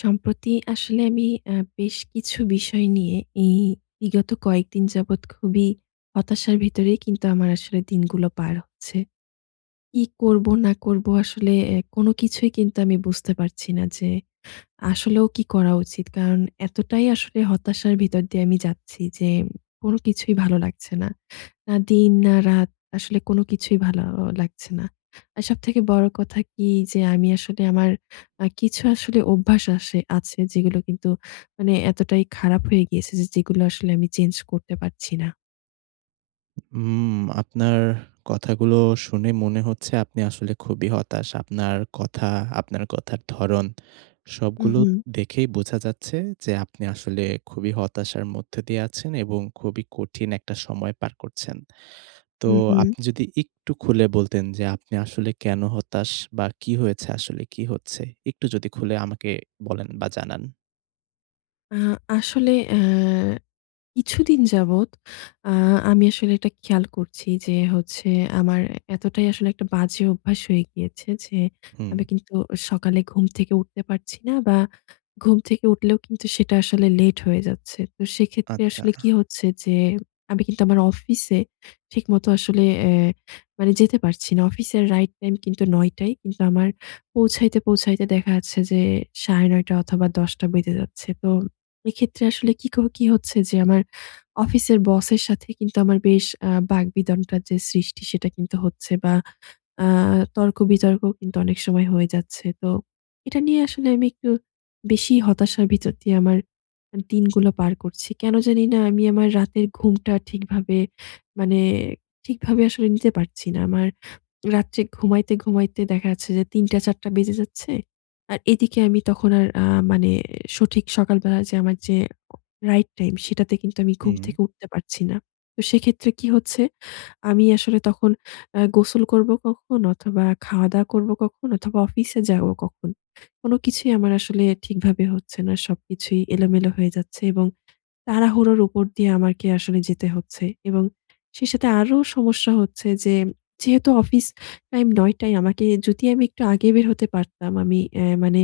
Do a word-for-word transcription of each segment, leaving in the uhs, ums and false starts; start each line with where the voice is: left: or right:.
left: সম্প্রতি আসলে আমি অ্যা বেশ কিছু বিষয় নিয়ে এই বিগত কয়েকদিন যাবৎ খুবই হতাশার ভিতরে কিন্তু আমার আসলে দিনগুলো পার হচ্ছে। কি করব না করব আসলে এ কোন কিছুই কিন্তু আমি বুঝতে পারছি না যে আসলেও কি করা উচিত? কারণ এতটাই আসলে হতাশার ভিতর দিয়ে আমি যাচ্ছি যে কোন কিছুই ভালো লাগছে না। না দিন, না রাত আসলে কোন কিছুই ভালো অ লাগছে না। আর সবথেকে বড় কথা কি? যে আমি আসলে আমার আ কিছু আসলে অভ্যাস আসে আছে যেগুলো কিন্তু মানে এতটাই খারাপ হয়ে গিয়েছে যে যেগুলো আসলে আমি চেঞ্জ করতে পারছি না।
right: হুম, আপনার কথাগুলো শুনে মনে হচ্ছে আপনি আসলে খুবই হতাশ। আপনার কথা, আপনার কথার ধরণ
left: হু,
right: সবগুলো
left: হু।
right: দেখেই বোঝা যাচ্ছে যে আপনি আসলে খুবই হতাশার মধ্যে দিয়ে আছেন এবং খুবই কঠিন একটা সময় পার করছেন। তো
left: হু, হু।
right: আপনি যদি একটু খুলে বলতেন যে আপনি আসলে কেন হতাশ বা কি হয়েছে আসলে কি হচ্ছে? একটু যদি খুলে আমাকে বলেন বা জানান।
left: আ আসলে এ কিছুদিন যাবৎ আ আমি আসলে এটা খেয়াল করছি যে, হচ্ছে আমার এতটাই আসলে একটা বাজে অভ্যাস হয়ে গিয়েছে, যে
right: হুম।
left: আমি কিন্তু সকালে ঘুম থেকে উঠতে পারছি না বা, ঘুম থেকে উঠলেও কিন্তু সেটা আসলে লেট হয়ে যাচ্ছে। তো, সেক্ষেত্রে আসলে
right: আচ্ছা।
left: কি হচ্ছে? যে আমি কিন্তু আমার অফিসে ঠিকমতো আসলে এ মানে যেতে পারছি না। অফিসের রাইট টাইম কিন্তু নয়টা ই। কিন্তু আমার পৌঁছাইতে, পৌঁছাইতে দেখা যাচ্ছে, যে সাড়ে নয়টা অথবা, দশটা বেজে যাচ্ছে। তো, এক্ষেত্রে আসলে কী কর কি হচ্ছে, যে আমার অফিসের বসের সাথে কিন্তু আমার বেশ আ বাগবিতণ্ডার যে সৃষ্টি সেটা, কিন্তু হচ্ছে বা, আ তর্ক-বিতর্ক কিন্তু অনেক সময় হয়ে যাচ্ছে। তো এটা নিয়ে আসলে আমি একটু বেশি হতাশার ভিতর দিয়ে আমার আ দিনগুলো পার করছি। কেন জানিনা, আমি আমার রাতের ঘুমটা ঠিকভাবে মানে ঠিকভাবে আসলে নিতে পারছি না। আমার রাত্রে ঘুমাইতে, ঘুমাইতে দেখা যাচ্ছে, যে তিনটা চারটা বেজে যাচ্ছে। আর এদিকে আমি তখন আর আ মানে সঠিক সকালবেলা যে আমার যে উ রাইট টাইম, সেটাতে কিন্তু আমি ঘুম
right: হুম।
left: থেকে উঠতে পারছি না। তো সেক্ষেত্রে কি হচ্ছে? আমি আসলে তখন আ গোসল করবো কখন অথবা, খাওয়া-দাওয়া করবো কখন অথবা, অফিসে যাব কখন? কোনো কিছুই আমার আসলে ঠিকভাবে হচ্ছে না। সবকিছুই এলোমেলো হয়ে যাচ্ছে। এবং তাড়াহুড়োর উপর দিয়ে আমাকে আসলে যেতে হচ্ছে। এবং সেই সাথে আরো সমস্যা হচ্ছে যে, যেহেতু অফিস টাইম নয়টা ই। আমাকে যদি আমি একটু আগে বের হতে পারতাম, আমি এ মানে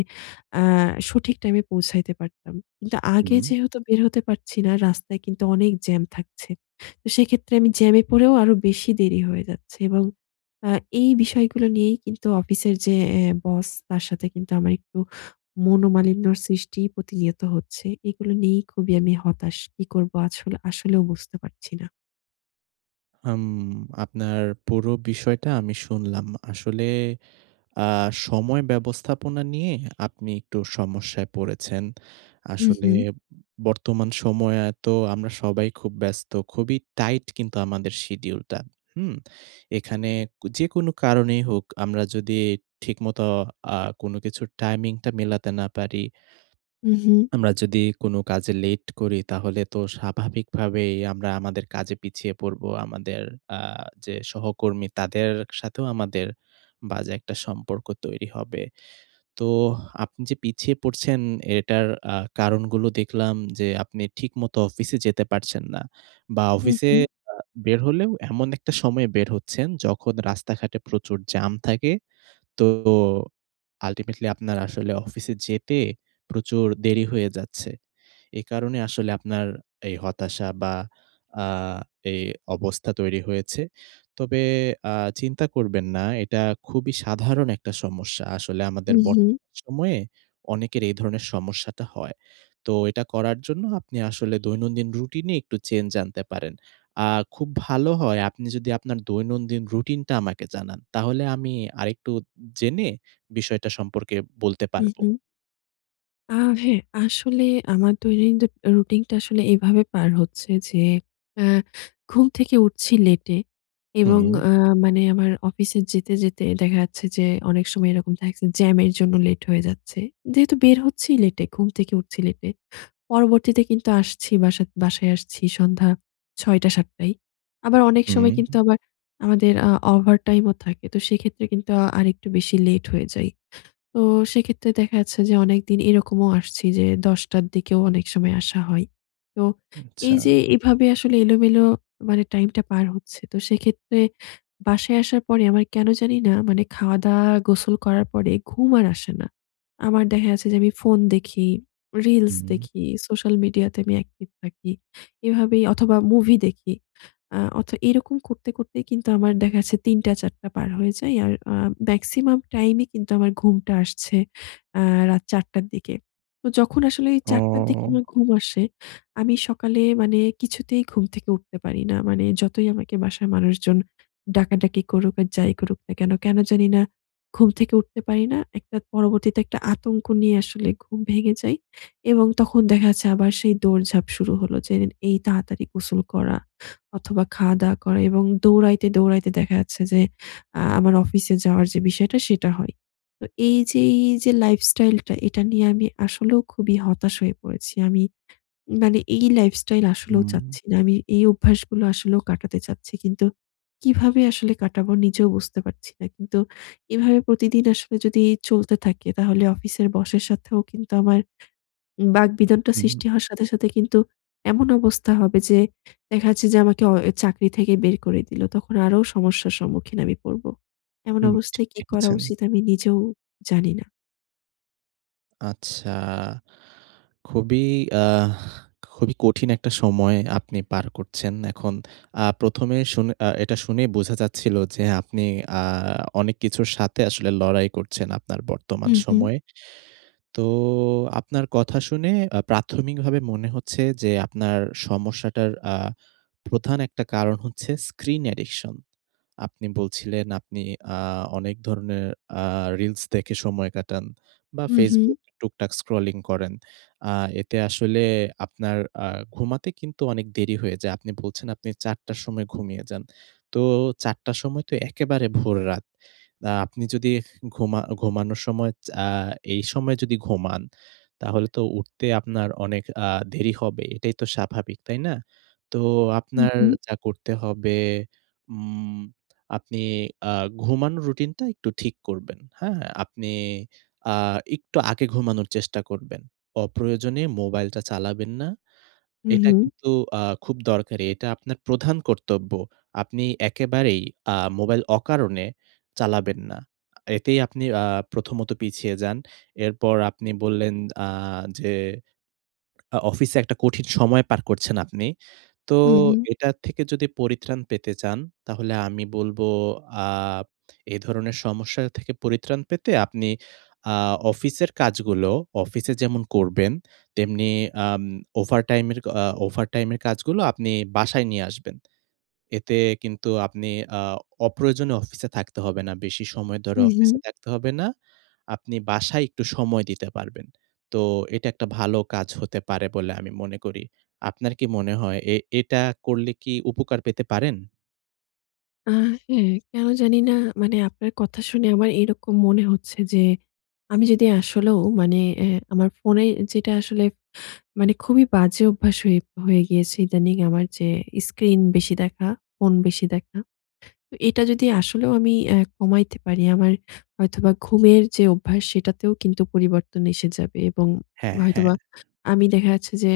left: আ সঠিক টাইমে পৌঁছাইতে পারতাম। কিন্তু আগে
right: হুম।
left: যেহেতু বের হতে পারছি না, রাস্তায় কিন্তু অনেক জ্যাম থাকছে। তো সেক্ষেত্রে আমি জ্যামে পড়েও আরো বেশি দেরি হয়ে যাচ্ছে। এবং আ এই বিষয়গুলো নিয়েই কিন্তু অফিসের যে এ বস, তার সাথে কিন্তু আমার একটু মনোমালিন্যর সৃষ্টি প্রতিনিয়ত হচ্ছে। এগুলো নিয়েই খুবই আমি হতাশ। কি করবো আছ আসলেও বুঝতে পারছি না।
right: হুম, আপনার পুরো বিষয়টা আমি শুনলাম। আসলে আ সময় ব্যবস্থাপনা নিয়ে আপনি একটু সমস্যায় পড়েছেন।
left: হু,
right: আসলে
left: হু।
right: উ বর্তমান সময়ে তো আমরা সবাই খুব ব্যস্ত। খুবই টাইট কিন্তু আমাদের শিডিউলটা। হুম? এখানে কু যেকোনো কারণেই হোক, আমরা যদি ঠিকমত আ কোন কিছু টাইমিংটা মেলাতে না পারি
left: হু, হু।
right: আমরা যদি কোন কাজে লেট করি তাহলে তো স্বাভাবিকভাবেই আমরা আমাদের কাজে পিছিয়ে পড়বো। আমাদের আ যে সহকর্মী তাদের সাথেও আমাদের বাজে একটা সম্পর্ক তৈরি হবে। তো আপনি যে পিছিয়ে পড়ছেন এটার আ কারণগুলো দেখলাম যে, আপনি ঠিকমতো অফিসে যেতে পারছেন না বা,
left: হু,
right: অফিসে
left: হু।
right: আ বের হলেও এমন একটা সময় বের হচ্ছেন, যখন রাস্তাঘাটে প্রচুর জাম থাকে। তো ও আল্টিমেটলি আপনার আসলে অফিসে যেতে প্রচুর দেরি হয়ে যাচ্ছে। এ কারণে আসলে আপনার এই হতাশা বা, আ এ অবস্থা তৈরি হয়েছে। তবে আ চিন্তা করবেন না। এটা খুবই সাধারণ একটা সমস্যা। আসলে
left: হু,
right: আমাদের বর্ত
left: হু।
right: সময়ে অনেকের এই ধরনের সমস্যাটা হয়। তো এটা করার জন্য আপনি আসলে দৈনন্দিন রুটিনে একটু চেঞ্জ আনতে পারেন। আ খুব ভালো হয় আপনি যদি আপনার দৈনন্দিন রুটিনটা আমাকে জানান। তাহলে আমি আরেকটু জেনে বিষয়টা সম্পর্কে বলতে
left: হু,
right: পারবো।
left: হু। আ হ্যাঁ আসলে আমার দৈনন্দি আ রুটিন টা আসলে এভাবে পার হচ্ছে যে আ ঘুম থেকে উঠছি লেটে এবং
right: হুম।
left: অ্যা মানে আমার অফিসে যেতে, যেতে দেখা যাচ্ছে যে অনেক সময় এরকম থাকছে জ্যামের জন্য লেট হয়ে যাচ্ছে। যেহেতু বের হচ্ছিই লেটে, ঘুম থেকে উঠছি লেটে। পরবর্তীতে কিন্তু আসছি বাসা বাসায় আসছি সন্ধ্যা ছয় টা সাত টায়। আবার অনেক সময় কিন্তু
right: হুম।
left: আবার আমাদের আ ওভারটাইম ও থাকে। তো সেক্ষেত্রে কিন্তু আরেকটু বেশি লেট হয়ে যায়। তো সেক্ষেত্রে দেখা যাচ্ছে যে অনেকদিন এরকমও আসছি যে দশ টার দিকেও অনেক সময় আসা হয়। তো
right: আচ্ছা।
left: এই যে এভাবে আসলে এলোমেলো মানে টাইম টা পার হচ্ছে। তো সেক্ষেত্রে বাসায় আসার পরে আমার কেন জানি না মানে খাওয়া দাওয়া গোসল করার পরে ঘুম আর আসে না। আমার দেখা গেছে যে আমি ফোন দেখি, রিলস
right: হুম।
left: দেখি, সোশ্যাল মিডিয়াতে আমি অ্যাকটিভ থাকি। এভাবেই অথবা মুভি দেখি। আ অথ এরকম করতে, করতেই কিন্তু আমার দেখা যাচ্ছে তিন টা চার টা পার হয়ে যায়। আর আ মেক্সিমাম টাইম এ কিন্তু আমার ঘুমটা আসছে আ রাত চার টার দিকে। তো যখন আসলে চার টার দিকে
right: ও!
left: আমার ঘুম আসে, আমি সকালে মানে কিছুতেই ঘুম থেকে উঠতে পারি না। মানে যতই আমাকে বাসার মানুষজন ডাকাডাকি করুক আর যাই করুক না কেন, কেন জানি না ঘুম থেকে উঠতে পারি না। একটা পরবর্তীতে একটা আতঙ্ক নিয়ে আসলে ঘুম ভেঙে যায় এবং তখন দেখা যাচ্ছে আবার সেই দৌড়ঝাঁপ শুরু হলো যে এই তাড়াতাড়ি গোসল করা অথবা খাওয়া দাওয়া করা এবং দৌড়াইতে, দৌড়াইতে দেখা যাচ্ছে যে আ আমার অফিসে যাওয়ার যে বিষয়টা সেটা হয়। তো এই যে এই যে লাইফস্টাইল টা এটা নিয়ে আমি আসলেও খুবই হতাশ হয়ে পড়েছি। আমি মানে এই লাইফস্টাইল আসলেও
right: হুম।
left: চাচ্ছি না। আমি এই অভ্যাস গুলো আসলেও কাটাতে চাচ্ছি কিন্তু কিভাবে আসলে কাটাবো নিজেও বুঝতে পারছি না কিন্তু এভাবে প্রতিদিন আসলে যদি চলতে থাকে তাহলে অফিসের বসের সাথেও কিন্তু আমার উম বাকবিতণ্ডা
right: হুম।
left: সৃষ্টি হওয়ার সাথে, সাথে কিন্তু এমন অবস্থা হবে যে দেখা যাচ্ছে যে আমাকে অ চাকরি থেকে বের করে দিলো তখন আরো সমস্যার সম্মুখীন আমি পড়ব। এমন
right: হুম। ঠি
left: অবস্থায় কী
right: ঠিক
left: করা
right: বলেছেন।
left: উচিত আমি নিজেও জানি না।
right: আচ্ছা। খুবই আ খুবই কঠিন একটা সময় আপনি পার করছেন। এখন আ প্রথম এ শুনে আ এটা শুনেই বোঝা যাচ্ছিল যে আপনি আ অনেক কিছুর সাথে আসলে লড়াই করছেন আপনার
left: হু,
right: বর্তমান
left: হু।
right: সময়ে। তো আপনার কথা শুনে আ প্রাথমিকভাবে মনে হচ্ছে যে আপনার সমস্যাটার আ প্রধান একটা কারণ হচ্ছে স্ক্রিন অ্যাডিকশন। আপনি বলছিলেন আপনি আ অনেক ধরনের আ রিলস দেখে সময় কাটান বা
left: হু, হু।
right: ফেসবুক টুকটাক স্ক্রলিং করেন। আ এতে আসলে আপনার আ ঘুমাতে কিন্তু অনেক দেরি হয়ে যায়। আপনি বলছেন আপনি চারটা র সময় ঘুমিয়ে যান। তো চারটা র সময় তো একেবারে ভোররাত। আ আপনি যদি ঘুমা ঘুমানোর সময় চা এই সময় যদি ঘুমান তাহলে তো উঠতে আপনার অনেক আ দেরি হবেই। এটাই তো স্বাভাবিক। তাই না? তো
left: হু,
right: আপনার
left: হু।
right: যা করতে হবে উম আপনি আ ঘুমানোর রুটিনটা একটু ঠিক করবেন হ্যাঁ? আপনি আ একটু আগে ঘুমানোর চেষ্টা করবেন। অপ্রয়োজনে মোবাইলটা চালাবেন না।
left: হু,
right: এটা
left: হু।
right: কিন্তু আ খুব দরকারি। এটা আপনার প্রধান কর্তব্য। আপনি একেবারেই আ মোবাইল অকারণে চালাবেন না। এতেই আপনি আ প্রথমত পিছিয়ে যান। এরপর আপনি বললেন আ যে অ অফিসে একটা কঠিন সময় পার করছেন আপনি। তো
left: হু, হু।
right: এটার থেকে যদি পরিত্রাণ পেতে চান তাহলে আমি বলবো আ এ ধরনের সমস্যা থেকে পরিত্রাণ পেতে আপনি আ অফিসের কাজগুলো অফিসে যেমন করবেন তেমনি আম ওভারটাইমের অ ওভারটাইমের কাজগুলো আপনি বাসায় নিয়ে আসবেন। এতে কিন্তু আপনি আ অপ্রয়োজনীয় অফিসে থাকতে হবে না। বেশি সময় ধরে
left: হু,
right: অফিসে
left: হু।
right: থাকতে হবে না। আপনি বাসায় একটু সময় দিতে পারবেন। তো এটা একটা ভালো কাজ হতে পারে বলে আমি মনে করি। আপনার কি মনে হয় এ এটা করলে কি উপকার পেতে পারেন?
left: আ হ্যাঁ, কেনো জানি না, মানে আপনার কথা শুনে আমার এইরকম মনে হচ্ছে যে, আমি যদি আসলেও মানে এ্যা আমার ফোনে যেটা আসলে মানে, খুবই বাজে অভ্যাস হয়ে হয়ে গিয়েছে ইদানিং আমার যে স্ক্রিন বেশি দেখা, ফোন বেশি দেখা। তো, এটা যদি আসলেও আমি অ্যা কমাইতে পারি, আমার হয়তোবা ঘুমের যে অভ্যাস, সেটাতেও কিন্তু পরিবর্তন এসে যাবে। এবং
right: হ্যাঁ, হ্যাঁ।
left: হয়তোবা আমি দেখা যাচ্ছে যে,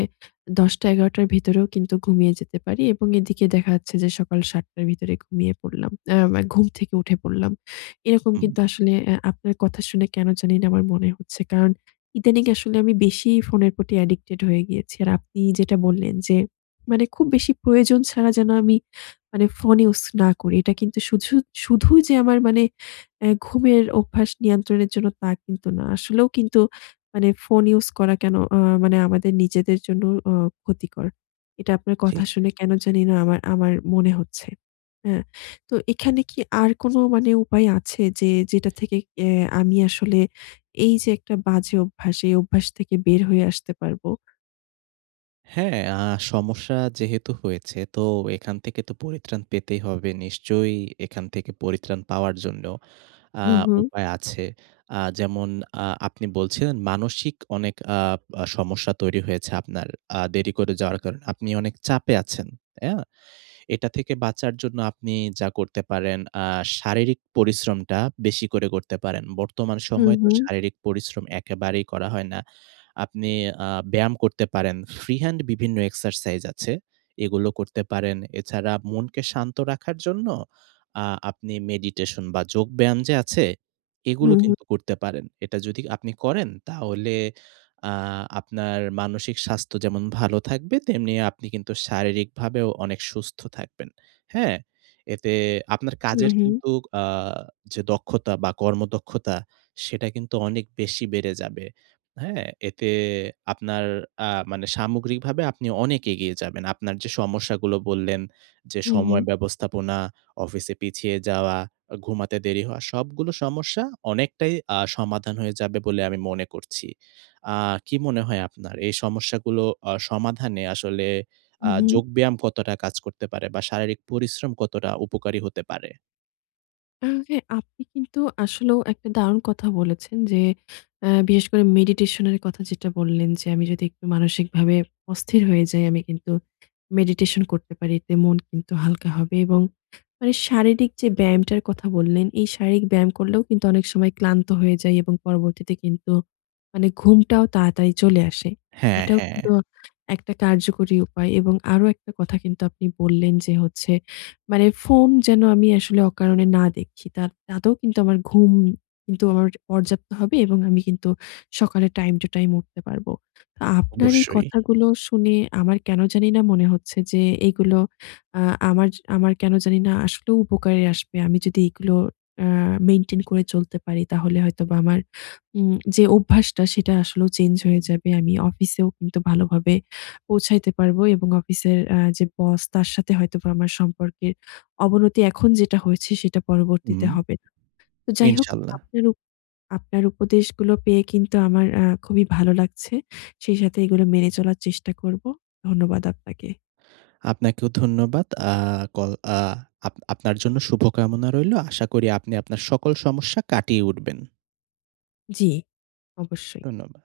left: দশটা-এগারোটা র ভেতরেও কিন্তু ঘুমিয়ে যেতে পারি এবং এদিকে দেখা যাচ্ছে যে, সকাল সাতটা র ভিতরে ঘুমিয়ে পড়লাম, অ্যা মা ঘুম থেকে উঠে পড়লাম। এরকম
right: হুম।
left: কিন্তু আসলে অ্যা আপনার কথা শুনে কেনো জানি না আমার মনে হচ্ছে। কারণ, ইদানিং আসলে আমি বেশিই ফোনের প্রতি addicted হয়ে গিয়েছি। আর আপনি যেটা বললেন যে, মানে খুব বেশি প্রয়োজন ছাড়া যেন আমি মানে ফোন ইউস না করি। এটা কিন্তু শুঝু শুধু যে আমার মানে অ্যা ঘুমের অভ্যাস নিয়ন্ত্রণের জন্য, তা কিন্তু না। আসলেও কিন্তু মানে ফোন ইউস করা কেনো আ মানে আমাদের নিজেদের জন্য অ ক্ষতিকর। এটা আপনার কথা
right: ঠিক।
left: শুনে কেনো জানি না আমার আমার মনে হচ্ছে, হ্যাঁ? তো এখানে কি আর কোনো মানে উপায় আছে? যে, যেটা থেকে এ্যা আমি আসলে এই যে একটা বাজে অভ্যাস, এই অভ্যাস থেকে বের হয়ে আসতে পারবো?
right: হ্যাঁ। আ সমস্যা যেহেতু হয়েছে, তো এখান থেকে তো পরিত্রাণ পেতেই হবে। নিশ্চয়ই এখান থেকে পরিত্রাণ পাওয়ার জন্য আ
left: হু, হু।
right: উপায় আছে। আ যেমন আ আপনি বলছিলেন, "মানসিক অনেক আপ সমস্যা তৈরি হয়েছে আপনার আ দেরি করে যাওয়ার কারণে। আপনি অনেক চাপে আছেন।" অ্যা? এটা থেকে বাঁচার জন্য আপনি যা করতে পারেন, আ শারীরিক পরিশ্রমটা বেশি করে করতে পারেন। বর্তমান
left: হু,
right: সময়ে তো
left: হু।
right: শারীরিক পরিশ্রম একেবারেই করা হয় না। আপনি আ ব্যায়াম করতে পারেন। ফ্রি হ্যান্ড বিভিন্ন এক্সারসাইজ আছে। এগুলো করতে পারেন। এছাড়া মনকে শান্ত রাখার জন্য আ আপনি মেডিটেশন বা, যোগব্যায়াম যে আছে,
left: হু,
right: এগুলো
left: হু।
right: কিন্তু করতে পারেন। এটা যদি আপনি করেন, তাহলে আ আপনার মানসিক স্বাস্থ্য যেমন ভালো থাকবে, তেমনি আপনি কিন্তু শারীরিকভাবেও অনেক সুস্থ থাকবেন। হ্যাঁ? এতে আপনার
left: হু,
right: কাজের
left: হু।
right: কিন্তু আ যে দক্ষতা বা, কর্মদক্ষতা, সেটা কিন্তু অনেক বেশি বেড়ে যাবে। হ্যাঁ? এতে আপনার আ মানে সামগ্রিকভাবে আপনি অনেক এগিয়ে যাবেন। আপনার যে সমস্যাগুলো বললেন যে,
left: হু,
right: "সময়
left: হু।
right: ব্যবস্থাপনা, অফিসে পিছিয়ে যাওয়া, আ ঘুমাতে দেরি হওয়া," সবগুলো সমস্যা অনেকটাই আ সমাধান হয়ে যাবে বলে আমি মনে করছি। আ কি মনে হয় আপনার, এই সমস্যাগুলো অ সমাধানে আসলে
left: হু,
right: আ
left: হু।
right: যোগব্যায়াম কতটা কাজ করতে পারে বা, শারীরিক পরিশ্রম কতটা উপকারী হতে পারে?
left: আর হ্যাঁ, আপনি কিন্তু আসলেও একটা দারুণ কথা বলেছেন যে, অ্যা বিশেষ করে মেডিটেশনের কথা যেটা বললেন যে, আমি যদি একটু মানসিকভাবে অস্থির হয়ে যাই, আমি কিন্তু মেডিটেশন করতে পারি। এতে মন কিন্তু হালকা হবে এবং মানে শারীরিক যে ব্যায়ামটার কথা বললেন, এই শারীরিক ব্যায়াম করলেও কিন্তু অনেক সময় ক্লান্ত হয়ে যাই এবং পরবর্তীতে কিন্তু মানে ঘুমটাও তাড়াতাড়ি চলে আসে।
right: হ্যাঁ,
left: এটাও
right: হ্যাঁ।
left: কিন্তু একটা কার্যকরী উপায় এবং আরো একটা কথা কিন্তু আপনি বললেন যে হচ্ছে, মানে ফোন যেন আমি আসলে অকারণে না দেখি। তা তাতেও কিন্তু আমার ঘুম কিন্তু আমার পর্যাপ্ত হবে এবং আমি কিন্তু সকালে টাইম টু টাইম উঠতে পারবো। তা
right: অ
left: আপনার এই
right: অবশ্যই।
left: কথাগুলো শুনে আমার কেন জানিনা মনে হচ্ছে যে, এগুলো আ আমার য আমার কেন জানি না আসলেও উপকারে আসবে। আমি যদি এগুলো অ্যা মেইনটেইন করে চলতে পারি, তাহলে হয়তোবা আমার উম যে অভ্যাসটা সেটা আসলেও চেঞ্জ হয়ে যাবে। আমি অফিসেও কিন্তু ভালোভাবে পৌঁছাইতে পারবো এবং অফিসের আ যে বস, তার সাথে হয়তোবা আমার সম্পর্কের অবনতি এখন যেটা হয়েছে, সেটা
right: হুম,
left: পরবর্তীতে হবে না। তো যাই হোক
right: ইনশাল্লাহ।
left: আপনার উপ আপনার উপদেশগুলো পেয়ে কিন্তু আমার আ খুবই ভালো লাগছে। সেই সাথে এগুলো মেনে চলার চেষ্টা করবো। ধন্যবাদ আপনাকে।
right: আপনাকেও ধন্যবাদ। আ কল আ আপ আপনার জন্য শুভকামনা রইলো। আশা করি আপনি আপনার সকল সমস্যা কাটিয়ে উঠবেন।
left: জ্বি, অবশ্যই।
right: ধন্যবাদ।